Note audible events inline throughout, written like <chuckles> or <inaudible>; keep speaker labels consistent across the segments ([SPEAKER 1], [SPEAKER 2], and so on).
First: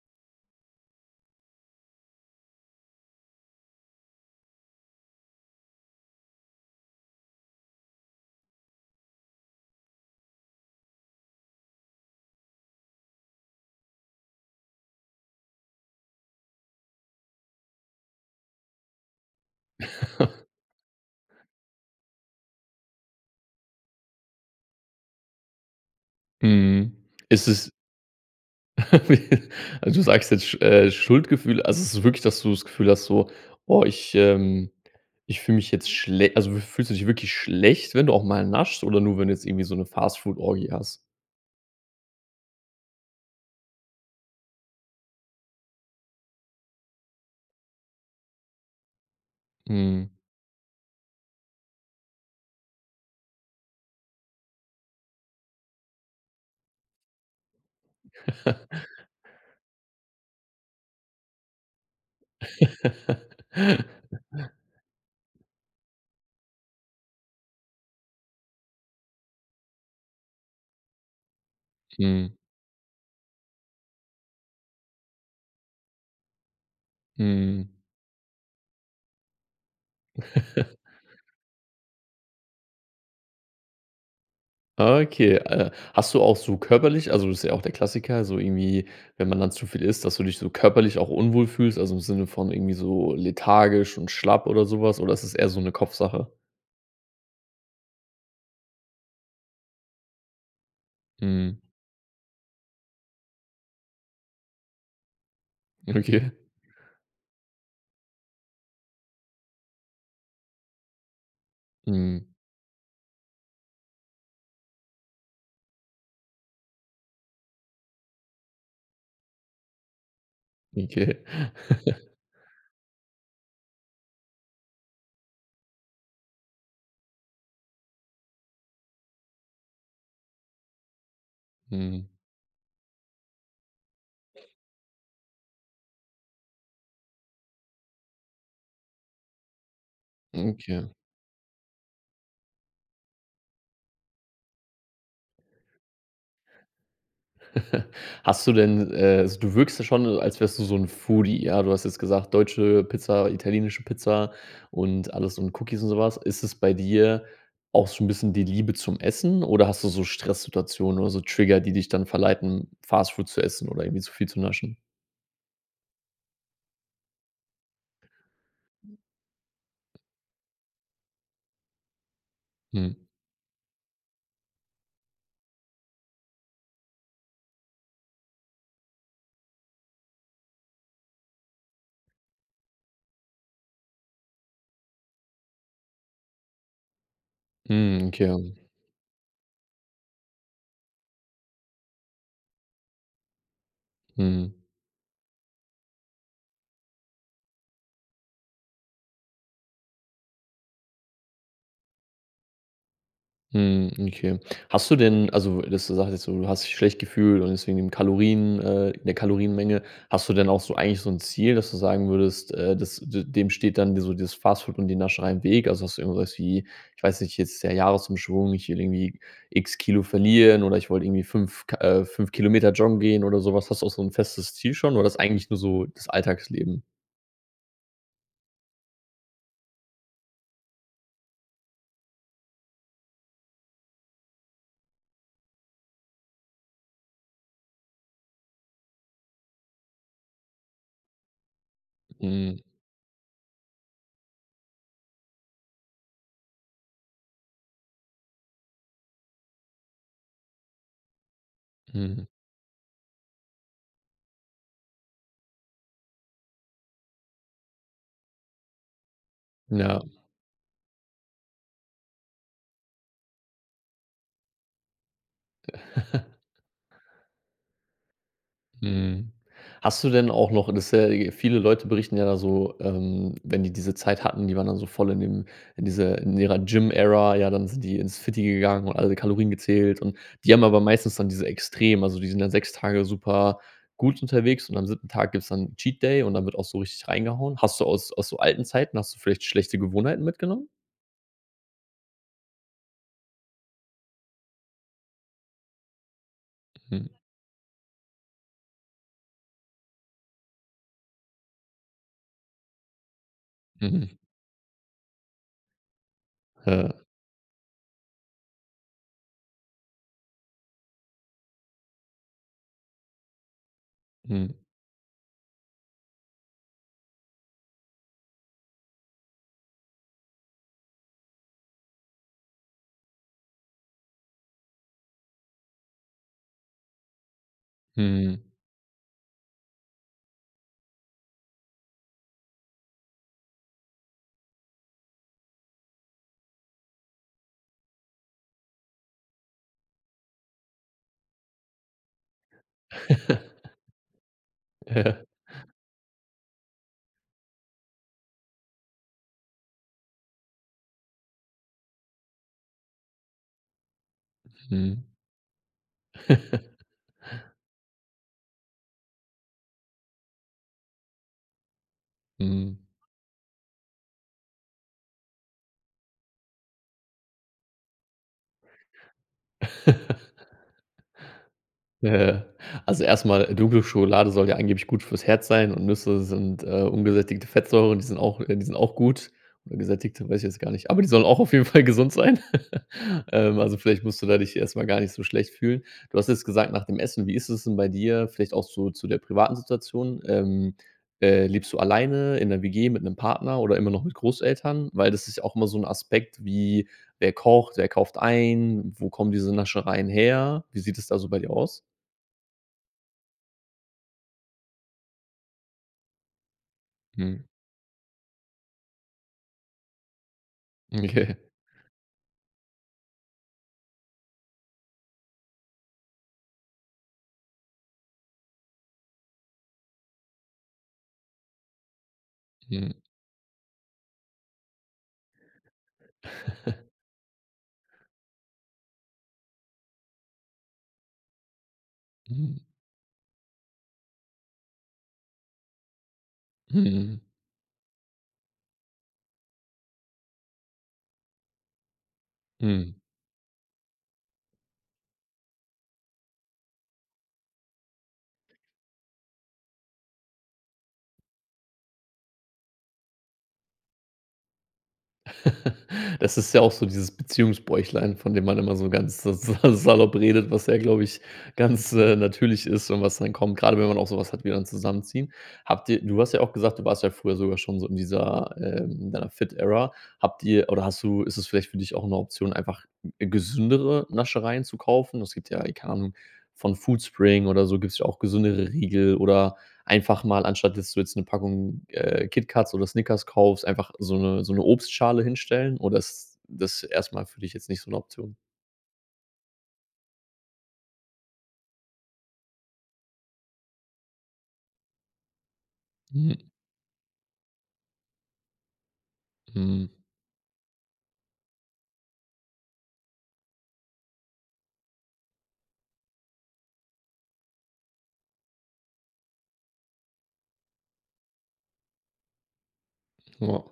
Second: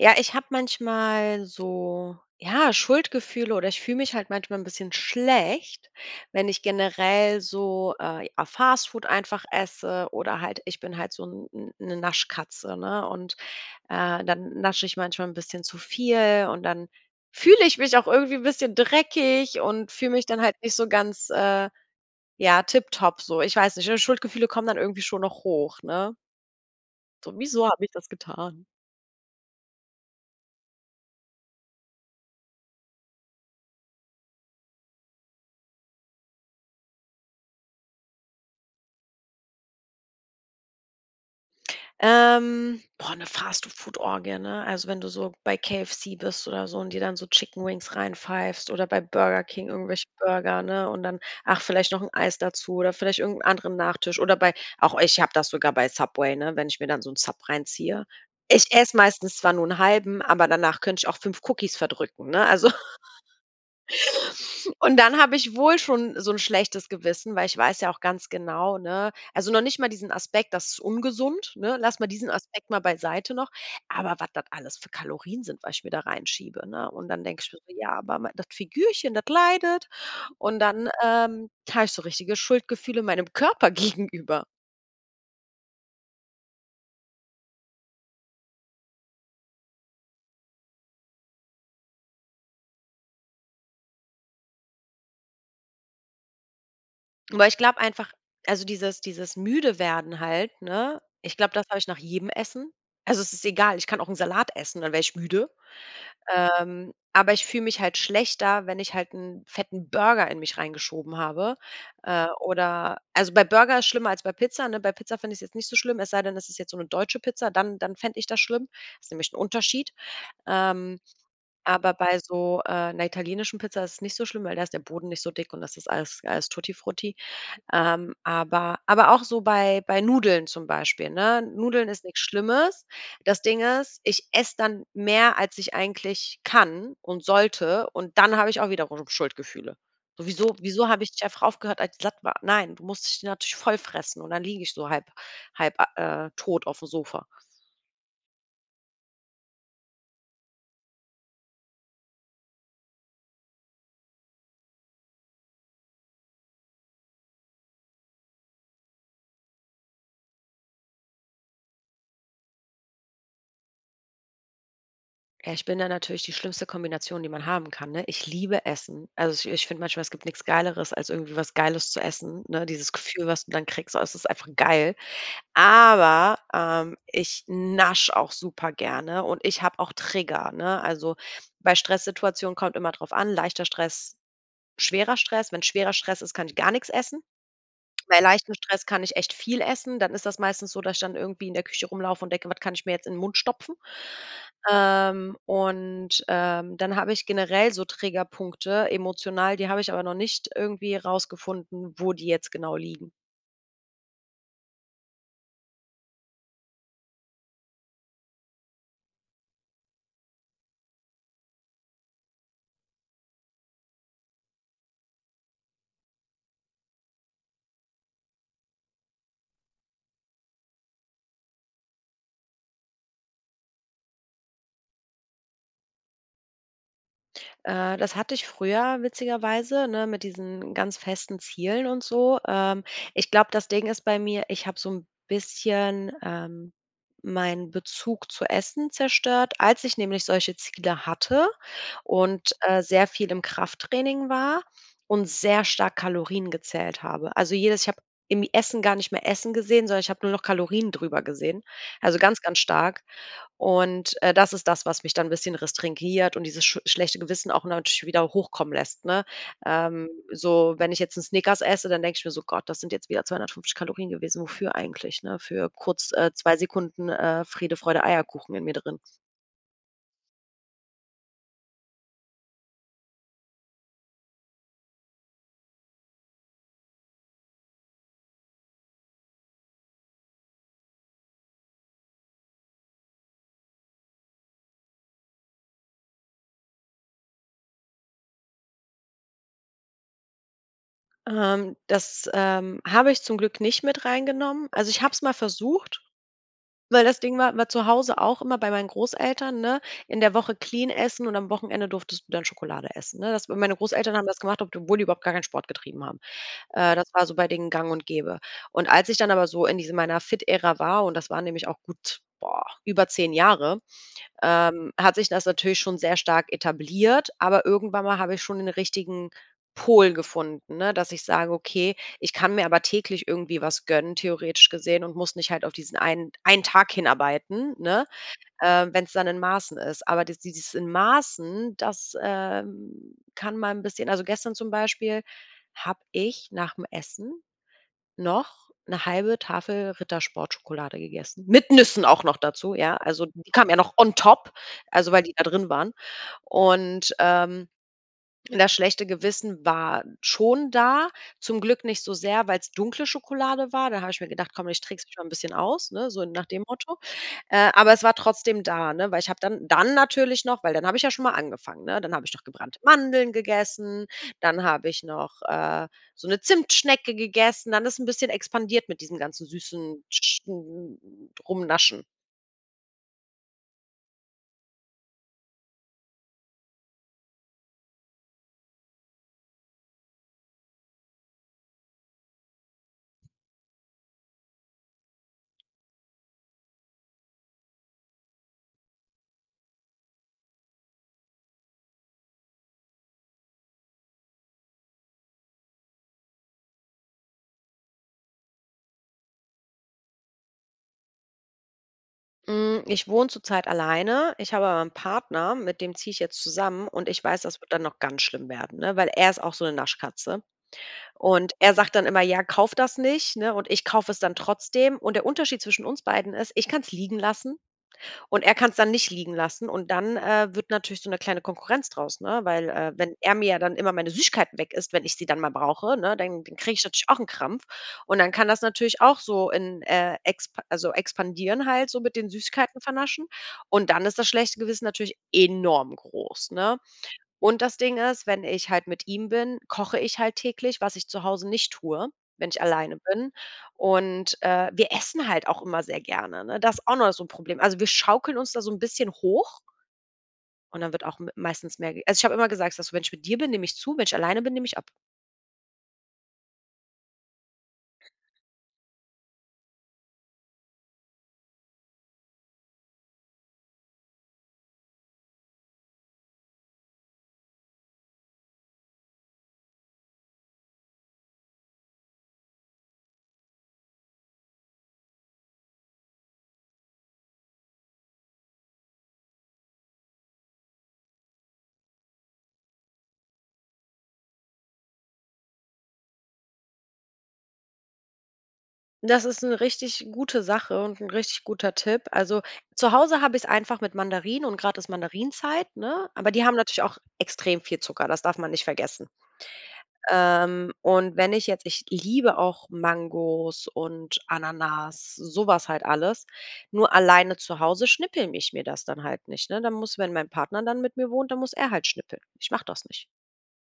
[SPEAKER 1] Ja, ich habe manchmal so, ja, Schuldgefühle oder ich fühle mich halt manchmal 'n bisschen schlecht, wenn ich generell so, äh, ja Fast Food einfach esse oder halt ich bin halt so 'n 'n 'ne, Naschkatze, ne? Und, äh, dann nasche ich manchmal 'n bisschen zu viel und dann fühle ich mich auch irgendwie 'n bisschen dreckig und fühle mich dann
[SPEAKER 2] <chuckles>
[SPEAKER 1] halt nicht so ganz, äh, ja tipptopp so. Ich weiß nicht, <unintelligible> Schuldgefühle kommen dann irgendwie schon noch hoch, ne
[SPEAKER 2] Mhm,
[SPEAKER 1] so:
[SPEAKER 2] ist
[SPEAKER 1] „Wieso
[SPEAKER 2] es
[SPEAKER 1] habe ich das getan?“
[SPEAKER 2] <laughs> Wie also du sagst jetzt Sch äh, Schuldgefühle. Also so wirklich, dass du das Gefühl hast so: „Oh, ich, ähm ich fühle mich jetzt schle“ Also fühlst du dich wirklich schlecht, wenn du auch mal naschst oder nur, wenn du jetzt irgendwie so 'ne Fast-Food-Orgie hast?
[SPEAKER 1] Ähm, boah, ne, Fast-Food-Orgie, ne? Also wenn du so bei KFC bist oder so und dir dann so Chickenwings reinpfeifst oder bei Burger King irgendwelche
[SPEAKER 2] Mhm.
[SPEAKER 1] Burger, ne? Und dann, ach, vielleicht noch 'n Eis dazu oder vielleicht irgend 'n anderen Nachtisch oder bei auch ich habe das sogar bei Subway, ne, wenn ich mir dann so 'n Sub reinziehe. Ich esse
[SPEAKER 2] <laughs>
[SPEAKER 1] meistens zwar nur 'n halben, aber danach könnte ich auch 5 Cookies verdrücken, ne, also.
[SPEAKER 2] <laughs>
[SPEAKER 1] <laughs> Und dann habe ich wohl schon so 'n schlechtes Gewissen, weil ich weiß ja auch ganz genau, ne also noch nicht mal diesen Aspekt: Das ist ungesund, ne? Lass mal
[SPEAKER 2] Mhm.
[SPEAKER 1] diesen Aspekt mal beiseite noch, aber wat das alles für Kalorien sind, was ich mir da reinschiebe, ne? Und dann denkst du so:
[SPEAKER 2] Mhm.
[SPEAKER 1] „Ja, aber mei dat Figürchen, dat leidet.“ Und
[SPEAKER 2] <laughs>
[SPEAKER 1] dann, ähm, habe ich so richtige Schuldgefühle meinem Körper gegenüber.
[SPEAKER 2] Okay, äh, hast du auch so körperlich also, das ist ja auch der Klassiker, so irgendwie, wenn man dann zu viel isst, dass du dich so körperlich auch unwohl fühlst, also im Sinne von irgendwie so lethargisch und schlapp oder so was, oder ist das eher so 'ne Kopfsache?
[SPEAKER 1] Aber ich glaube einfach also dieses dieses müde werden halt, ne, ich glaube
[SPEAKER 2] Mhm.
[SPEAKER 1] das habe ich nach jedem Essen. Also es ist egal, ich kann auch 'n Salat essen, dann werde ich müde.
[SPEAKER 2] Okay.
[SPEAKER 1] Ähm, aber ich fühle mich halt schlechter, wenn ich halt 'n fetten Burger in mich reingeschoben habe, äh,
[SPEAKER 2] Mhm.
[SPEAKER 1] oder also bei Burger ist schlimmer als bei Pizza, ne? Bei Pizza fände ich's jetzt nicht so schlimm, es sei denn, das ist jetzt so 'ne deutsche Pizza, dann dann fände ich das schlimm. Ist nämlich 'n Unterschied. Ähm.
[SPEAKER 2] Okay.
[SPEAKER 1] Aber
[SPEAKER 2] <chuckles>
[SPEAKER 1] bei so, äh, 'ner italienischen Pizza ist es nicht so schlimm, weil da ist der Boden nicht so dick und das ist alles alles Tuttifrutti. Ähm, aber aber auch so bei bei Nudeln zum Beispiel, ne? Nudeln ist
[SPEAKER 2] Mhm.
[SPEAKER 1] nix Schlimmes. Das Ding ist, ich esse dann mehr als ich eigentlich kann und sollte, und dann habe ich auch wiederum Schuldgefühle. So wieso
[SPEAKER 2] Okay.
[SPEAKER 1] wieso habe ich nicht einfach aufgehört als ich satt war? Nein, du musst dich natürlich voll fressen und dann liege ich so halb halb, äh, tot auf dem Sofa.
[SPEAKER 2] <chuckles> Hast du denn, äh also du wirkst da schon so, als wärst du so 'n Foodie, ja? Du hast jetzt gesagt, deutsche Pizza, italienische Pizza und alles und Cookies und so was. Ist es bei dir auch so 'n bisschen die Liebe zum Essen oder hast du so Stresssituationen oder so Trigger, die dich dann verleiten, Fast Food zu essen oder irgendwie so viel zu naschen?
[SPEAKER 1] Ja, ich bin da natürlich die schlimmste Kombination, die man haben kann, ne? Ich liebe Essen. Also ich ich finde manchmal, es gibt nix Geileres, als irgendwie was Geiles zu essen, ne? Dieses
[SPEAKER 2] Mhm.
[SPEAKER 1] Gefühl, was du dann kriegst. Also es ist einfach geil. Aber, ähm, ich nasche auch supergerne und ich habe auch Trigger, ne? Also, bei Stresssituationen kommt immer drauf an, leichter Stress, schwerer Stress. Wenn schwerer Stress ist, kann ich gar nix essen.
[SPEAKER 2] Mhm,
[SPEAKER 1] Bei
[SPEAKER 2] okay.
[SPEAKER 1] leichtem Stress kann ich echt viel essen. Dann ist das meistens so, dass ich dann irgendwie in der Küche rumlaufen und denke: „Wat kann ich mir jetzt in 'nen Mund stopfen?“
[SPEAKER 2] Mhm.
[SPEAKER 1] Ähm, und, ähm, dann habe ich generell so Triggerpunkte emotional, die habe ich aber noch nicht irgendwie rausgefunden, wo die jetzt genau liegen.
[SPEAKER 2] Mhm, okay. Hast du denn also dass du sagst, jetzt so: Du hast dich schlecht gefühlt und deswegen im Kalorien, äh 'ne Kalorienmenge, hast du denn auch so eigentlich so 'n Ziel, dass du sagen würdest, äh, dass d dem steht dann dir so dieses Fast Food und die Nascherei im Weg. Also hast du irgendwas wie, ich weiß nicht, jetzt ist der Jahresumschwung, ich will irgendwie X Kilo verlieren oder ich wollte irgendwie 5 k äh, 5 Kilometer joggen gehen oder so was. Hast du auch so 'n festes Ziel schon oder das ist eigentlich nur so das Alltagsleben?
[SPEAKER 1] Äh, das hatte ich früher witzigerweise, ne, mit diesen ganz festen Zielen und so. Ähm, ich glaube, das Ding ist bei mir, ich habe so 'n bisschen, ähm, meinen Bezug zu Essen zerstört, als ich nämlich solche Ziele hatte und,
[SPEAKER 2] Mhm.
[SPEAKER 1] äh, sehr viel im Krafttraining war und sehr stark Kalorien gezählt habe. Also jedes ich habe im Essen gar nicht mehr Essen gesehen, sondern ich habe nur noch Kalorien drüber gesehen, also
[SPEAKER 2] Mhm.
[SPEAKER 1] ganz, ganz stark. Und, äh, das, ist das, was mich dann 'n bisschen restringiert und dieses schu schlechte Gewissen auch natürlich wieder hochkommen lässt, ne?
[SPEAKER 2] Ja.
[SPEAKER 1] Ähm, so, wenn ich jetzt 'n Snickers esse, dann denke ich mir so: „Gott, das sind jetzt wieder 250 Kalorien gewesen, wofür eigentlich, ne, für kurz, äh,
[SPEAKER 2] <chuckles>
[SPEAKER 1] 2 Sekunden, äh, Friede, Freude, Eierkuchen in mir drin.“
[SPEAKER 2] Mhm, hast du denn auch noch das ist ja, äh viele Leute berichten ja da so, ähm, wenn die diese Zeit hatten, die waren dann so voll in dem in dieser in ihrer Gym Era, ja, dann sind die ins Fitty gegangen und alle Kalorien gezählt. Und die haben aber meistens dann diese extrem also die sind ja 6 Tage super gut unterwegs. Und am siebten Tag gibt's dann 'n Cheat Day und dann wird auch so richtig reingehauen. Hast du aus aus so alten Zeiten hast du vielleicht schlechte Gewohnheiten mitgenommen?
[SPEAKER 1] Ähm, das, ähm, habe ich zum Glück nicht mit rein genommen. Also ich habe es mal versucht, weil
[SPEAKER 2] Mhm.
[SPEAKER 1] das Ding war war zu Hause auch immer bei meinen Großeltern, ne? In der Woche clean essen und am Wochenende durftest du dann Schokolade essen, ne? Das weil, meine
[SPEAKER 2] Mhm.
[SPEAKER 1] Großeltern haben das gemacht, ob d wohl die überhaupt gar keinen Sport getrieben haben. Äh,
[SPEAKER 2] Ja.
[SPEAKER 1] das war so bei denen gang und gäbe. Und als ich dann aber so in diese meiner Fit-Ära war, und das waren nämlich auch gut, boah, über 10 Jahre,
[SPEAKER 2] Mhm.
[SPEAKER 1] ähm, hat sich das natürlich schon sehr stark etabliert. Aber irgendwann mal habe ich schon nen richtigen Pol gefunden, ne, dass ich sage: „Okay, ich kann mir aber täglich irgendwie was gönnen, theoretisch gesehen, und muss nicht halt auf diesen einen einen Tag hinarbeiten, ne,
[SPEAKER 2] Mhm.
[SPEAKER 1] äh, wenn's dann in Maßen ist.“ Aber dies dieses in Maßen, das, ähm, kann man 'n bisschen also gestern zum Beispiel, habe ich nach dem Essen noch 1/2 Tafel Rittersport-Schokolade gegessen, mit Nüssen auch noch dazu, ja, also die kamen
[SPEAKER 2] <chuckles>
[SPEAKER 1] ja noch on top, also
[SPEAKER 2] Ja.
[SPEAKER 1] weil die da drin waren. Und, ähm, das schlechte Gewissen war schon da, zum Glück nicht so sehr, weil's dunkle Schokolade war, da habe ich mir gedacht: „Komm, ich
[SPEAKER 2] Mhm.
[SPEAKER 1] trickse mich mal 'n bisschen aus“, ne, so nach dem
[SPEAKER 2] <laughs>
[SPEAKER 1] Motto. Äh, aber es war trotzdem da, ne, weil ich habe dann dann natürlich noch weil dann habe ich ja schon mal angefangen, ne? Dann habe ich noch
[SPEAKER 2] Mhm.
[SPEAKER 1] gebrannte Mandeln gegessen, dann habe ich noch, äh, so 'ne Zimtschnecke gegessen, dann ist 'n bisschen expandiert mit diesen ganzen süßen
[SPEAKER 2] <chuckles>
[SPEAKER 1] sch sch n n Rumnaschen.
[SPEAKER 2] Ja, ja. Also erst mal, dunkle Schokolade soll ja angeblich gut fürs Herz sein und Nüsse sind, äh, ungesättigte Fettsäuren. Die sind auch, äh die sind auch gut oder gesättigte, weiß ich jetzt gar nicht. Aber die sollen auch auf jeden Fall gesund sein. <laughs> Ähm, also vielleicht musst du da dich erst mal gar nicht so schlecht fühlen. Du hast jetzt gesagt, nach dem Essen. Wie ist es denn bei dir, vielleicht auch so zu der privaten Situation, ähm, äh, lebst du alleine in ner WG mit 'nem Partner oder immer noch mit Großeltern? Weil das ist ja auch immer so 'n Aspekt wie: Wer kocht, wer kauft ein? Wo kommen diese Naschereien her? Wie sieht es da so bei dir aus?
[SPEAKER 1] Hm, ich wohne zurzeit alleine. Ich habe aber 'n Partner, mit dem ziehe ich jetzt zusammen. Und ich weiß,
[SPEAKER 2] Mhm.
[SPEAKER 1] das wird dann noch ganz schlimm werden, ne, weil er ist auch so 'ne Naschkatze.
[SPEAKER 2] Okay.
[SPEAKER 1] Und er sagt dann immer: „Ja, kauf das nicht,“ ne? Und ich kaufe es dann trotzdem. Und der Unterschied zwischen uns beiden ist, ich kann's liegen lassen und er kann's dann nicht liegen lassen und dann, äh, wird natürlich so 'ne kleine Konkurrenz draus, ne? Weil, äh,
[SPEAKER 2] Mhm.
[SPEAKER 1] wenn er mir dann immer meine Süßigkeiten weg isst, wenn ich sie dann mal brauche, ne, dann kriege ich
[SPEAKER 2] <chuckles>
[SPEAKER 1] natürlich auch 'n Krampf. Und dann kann das natürlich auch so in, äh, expa also, expandieren halt, so mit den
[SPEAKER 2] Mhm.
[SPEAKER 1] Süßigkeiten vernaschen. Und dann ist das schlechte Gewissen natürlich enorm groß, ne?
[SPEAKER 2] Mhm.
[SPEAKER 1] Und das Ding ist, wenn ich halt mit ihm bin, koche ich halt täglich, was ich zu Hause nicht tue, wenn ich alleine
[SPEAKER 2] Mhm.
[SPEAKER 1] bin. Und, äh, wir essen halt auch immer sehr gerne, ne? Das auch noch so 'n Problem. Also, wir schaukeln uns da so 'n bisschen hoch und dann wird auch m meistens mehr also ich habe immer gesagt, dass: „Wenn ich mit dir bin, nehme ich zu, wenn ich alleine bin, nehme ich ab.“
[SPEAKER 2] <chuckles> Das ist ja auch so dieses Beziehungsbäuchlein, von dem man immer so ganz sa sa salopp redet, was ja, glaube ich, ganz, äh, natürlich ist und was dann kommt, gerade wenn man auch so was hat, wie dann zusammenziehen. Habt ihr du hast ja auch gesagt, du warst ja früher sogar schon so in dieser, äh in deiner Fit-Era. Habt ihr oder hast du ist das vielleicht für dich auch 'ne Option, einfach, äh, gesündere Naschereien zu kaufen? Es gibt ja, keine Ahnung, von Foodspring oder so, gibt's ja auch gesündere Riegel. Oder einfach mal anstatt, dass du jetzt 'ne Packung, äh, KitKats oder Snickers kaufst, einfach so 'ne so 'ne Obstschale hinstellen oder ist das erst mal für dich jetzt nicht so 'ne Option?
[SPEAKER 1] Das ist 'ne richtig gute Sache und 'n richtig guter Tipp. Also, zu Hause habe ich's einfach mit Mandarinen, und gerade ist Mandarinenzeit, ne? Aber die
[SPEAKER 2] Mhm.
[SPEAKER 1] haben natürlich auch extrem viel Zucker, das darf man nicht vergessen.
[SPEAKER 2] Mhm.
[SPEAKER 1] Ähm, und wenn ich jetzt ich liebe auch Mangos und Ananas, so was halt alles. Nur alleine zu Hause schnippel ich mir das dann halt nicht, ne? Dann muss, wenn mein Partner dann mit mir wohnt, dann muss er halt schnippeln. Ich mache das nicht.
[SPEAKER 2] Ja.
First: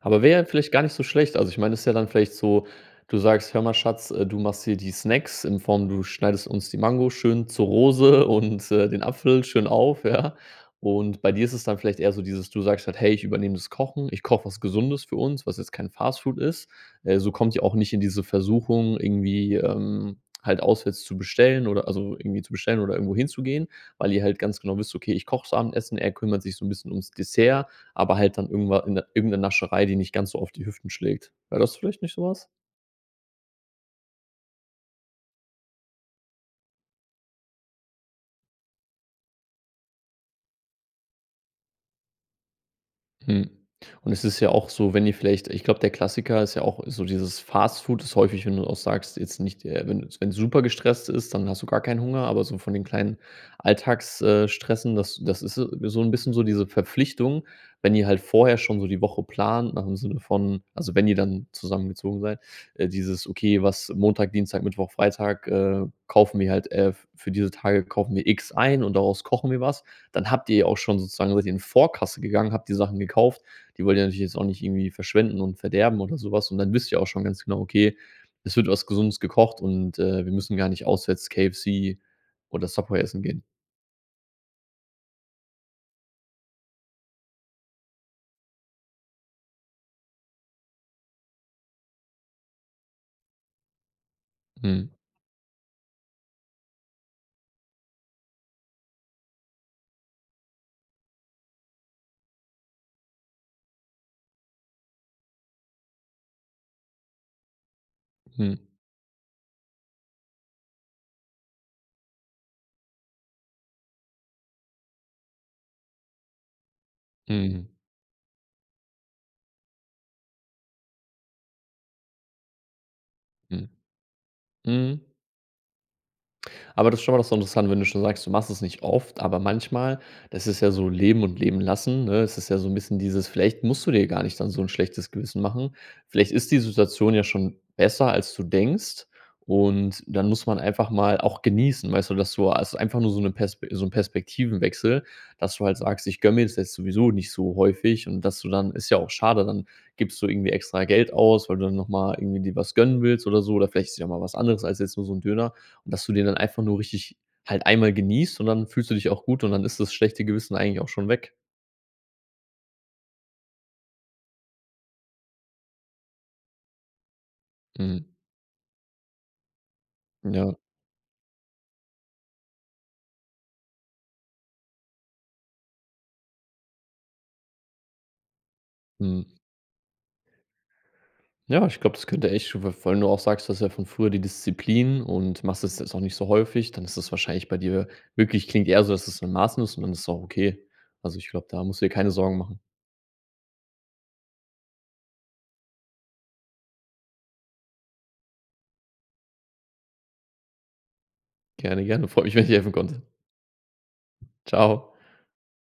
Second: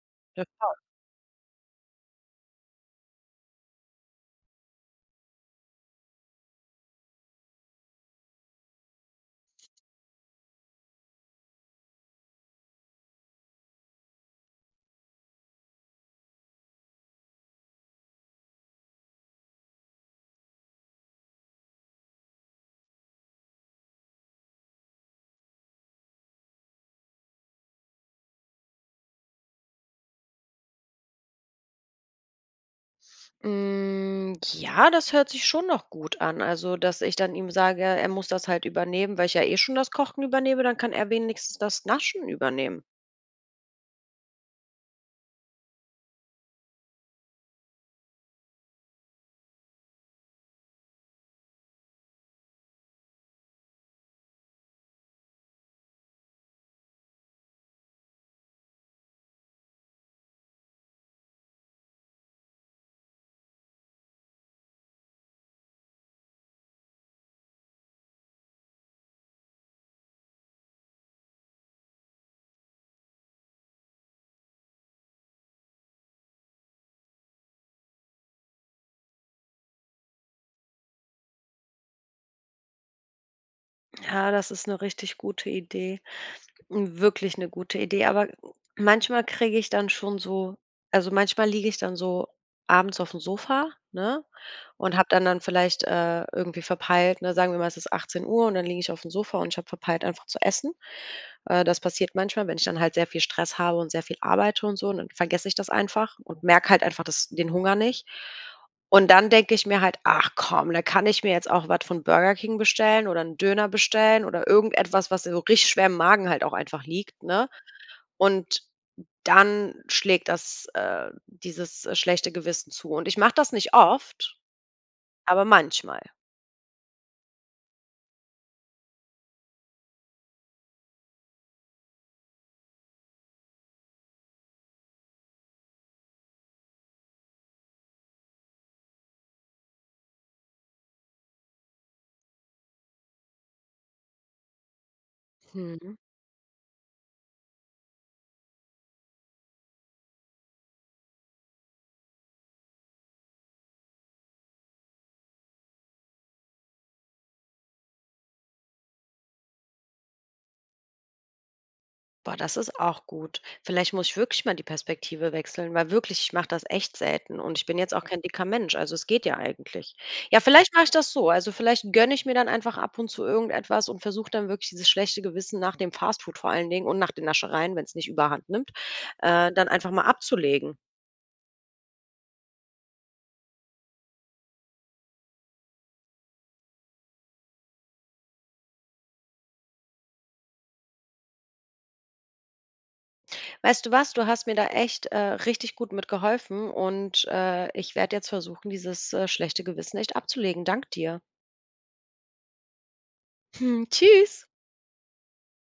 [SPEAKER 2] Aber wäre
[SPEAKER 1] Ja,
[SPEAKER 2] ja vielleicht
[SPEAKER 1] klar.
[SPEAKER 2] gar nicht so schlecht. Also ich meine, es ist ja dann vielleicht so du sagst: „Hör mal Schatz. Du machst hier die Snacks in Form, du schneidest uns die Mango schön zur Rose und den Apfel schön auf, ja?“ Und bei dir ist es dann vielleicht eher so dieses du sagst halt: „Hey, ich übernehme das Kochen, ich koche was Gesundes für uns, was jetzt kein Fast Food ist. Äh, so kommt ihr auch nicht in diese Versuchung irgendwie, ähm, halt auswärts zu bestellen oder also irgendwie zu bestellen, oder irgendwohin zu gehen, weil ihr halt ganz genau wisst: „Okay, ich koche das Abendessen, er kümmert sich so 'n bisschen ums Dessert.“ Aber halt dann irgendwa in irgend 'ne Nascherei, die nicht ganz so auf die Hüften schlägt. Wäre das vielleicht nicht so was?
[SPEAKER 1] Hm. Ja, das hört sich schon noch gut an. Also, dass ich dann ihm sage, er muss das halt übernehmen, weil ich ja eh schon das Kochen übernehme, dann kann er wenigstens das Naschen übernehmen.
[SPEAKER 2] Hm. Und es ist ja auch so, wenn ihr vielleicht ich glaube, der Klassiker ist ja auch so dieses Fast Food ist häufig, wenn du auch sagst, jetzt nicht äh, wenn du wenn's super gestresst ist, dann hast du gar keinen Hunger, aber so von den kleinen Alltags äh, Stressen, das das ist so so 'n bisschen so diese Verpflichtung. Wenn ihr halt vorher schon so die Woche plant nach im Sinne von also wenn ihr dann zusammengezogen seid, dieses: “Okay, was Montag, Dienstag, Mittwoch, Freitag äh, kaufen wir halt, äh für diese Tage kaufen wir X ein und daraus kochen wir was“. Dann habt ihr auch schon sozusagen seit ihr in Vorkasse gegangen, habt die Sachen gekauft, die wollt ihr natürlich jetzt auch nicht irgendwie verschwenden und verderben oder so was. Und dann wisst ihr auch schon ganz genau: „Okay, es wird was Gesundes gekocht und, äh, wir müssen gar nicht auswärts, KFC oder Subway, essen gehen“.
[SPEAKER 1] Ja, das ist 'ne richtig gute Idee, wirklich 'ne gute Idee. Aber manchmal kriege ich dann schon so also manchmal liege ich dann so abends aufm Sofa, ne?
[SPEAKER 2] Mhm.
[SPEAKER 1] Und habe dann dann vielleicht, äh, irgendwie verpeilt, ne sagen wir mal, es ist 18:00, und dann liege ich aufm Sofa und ich habe verpeilt, einfach zu essen. Äh, das passiert manchmal, wenn ich dann halt sehr viel Stress habe und sehr viel arbeite und so und dann vergesse ich das einfach und merke halt einfach das den Hunger nicht.
[SPEAKER 2] Mhm.
[SPEAKER 1] Und dann denke ich mir halt: „Ach komm, da kann ich mir jetzt auch was von Burger King bestellen oder 'n Döner bestellen oder irgendetwas, was so richtig schwer im Magen halt auch einfach liegt,“ ne?
[SPEAKER 2] Mhm.
[SPEAKER 1] Und dann schlägt das, äh dieses schlechte Gewissen zu und ich mache das
[SPEAKER 2] Hm.
[SPEAKER 1] nicht oft,
[SPEAKER 2] Mhm.
[SPEAKER 1] aber manchmal.
[SPEAKER 2] Aber das ist schon mal das ist interessant, wenn du schon sagst, du machst es nicht oft, aber manchmal, das ist ja so leben und leben lassen, ne, es ja so 'n bisschen dieses vielleicht musst du dir gar nicht dann so 'n schlechtes Gewissen machen. Vielleicht ist die Situation ja schon besser, als du denkst und dann muss man einfach mal auch genießen, weißt du, dass du, also einfach nur so 'ne Pers so 'nen Perspektivenwechsel, dass du halt
[SPEAKER 1] Mhm.
[SPEAKER 2] sagst: „Ich gönne mir jetzt jetzt sowieso nicht so häufig“ und dass du dann ist ja auch schade, dann gibst du irgendwie extra Geld aus, weil du dann noch mal irgendwie dir was gönnen willst oder so oder vielleicht ist es ja auch mal was anderes als jetzt nur so 'n Döner und dass du den dann einfach nur richtig halt einmal genießt, und dann fühlst du dich auch gut, und dann ist das schlechte Gewissen eigentlich auch schon weg.
[SPEAKER 1] Boah, das ist auch gut. Vielleicht muss ich wirklich mal die Perspektive wechseln. Weil wirklich, ich mache das echt selten und ich bin jetzt auch
[SPEAKER 2] Mhm.
[SPEAKER 1] kein dicker Mensch, also es geht ja eigentlich. Ja,
[SPEAKER 2] Ja.
[SPEAKER 1] vielleicht mache ich das so, also vielleicht gönne ich mir dann einfach ab und zu irgendetwas und versuch dann wirklich dieses schlechte Gewissen nach dem Fast Food vor allen Dingen und nach den Naschereien, wenn's nicht überhand nimmt,
[SPEAKER 2] Mhm.
[SPEAKER 1] äh, dann einfach mal abzulegen.
[SPEAKER 2] Ja, ich glaub, das könnte echt schon weil vor allem wenn du auch sagst, du hast ja von früher die Disziplin und machst das jetzt auch nicht so häufig, dann ist das wahrscheinlich bei dir wirklich klingt eher so, dass es in Maßen ist und dann ist auch okay. Also ich glaube, da musst du dir keine Sorgen machen.
[SPEAKER 1] Weißt du was? Du hast mir da echt, äh, richtig gut mitgeholfen und, äh, ich werde jetzt versuchen, dieses, äh, schlechte Gewissen echt abzulegen. Danke dir.
[SPEAKER 2] Gerne, gerne. Freut mich, wenn ich helfen konnte.
[SPEAKER 1] Hm. Tschüss!
[SPEAKER 2] Tschau.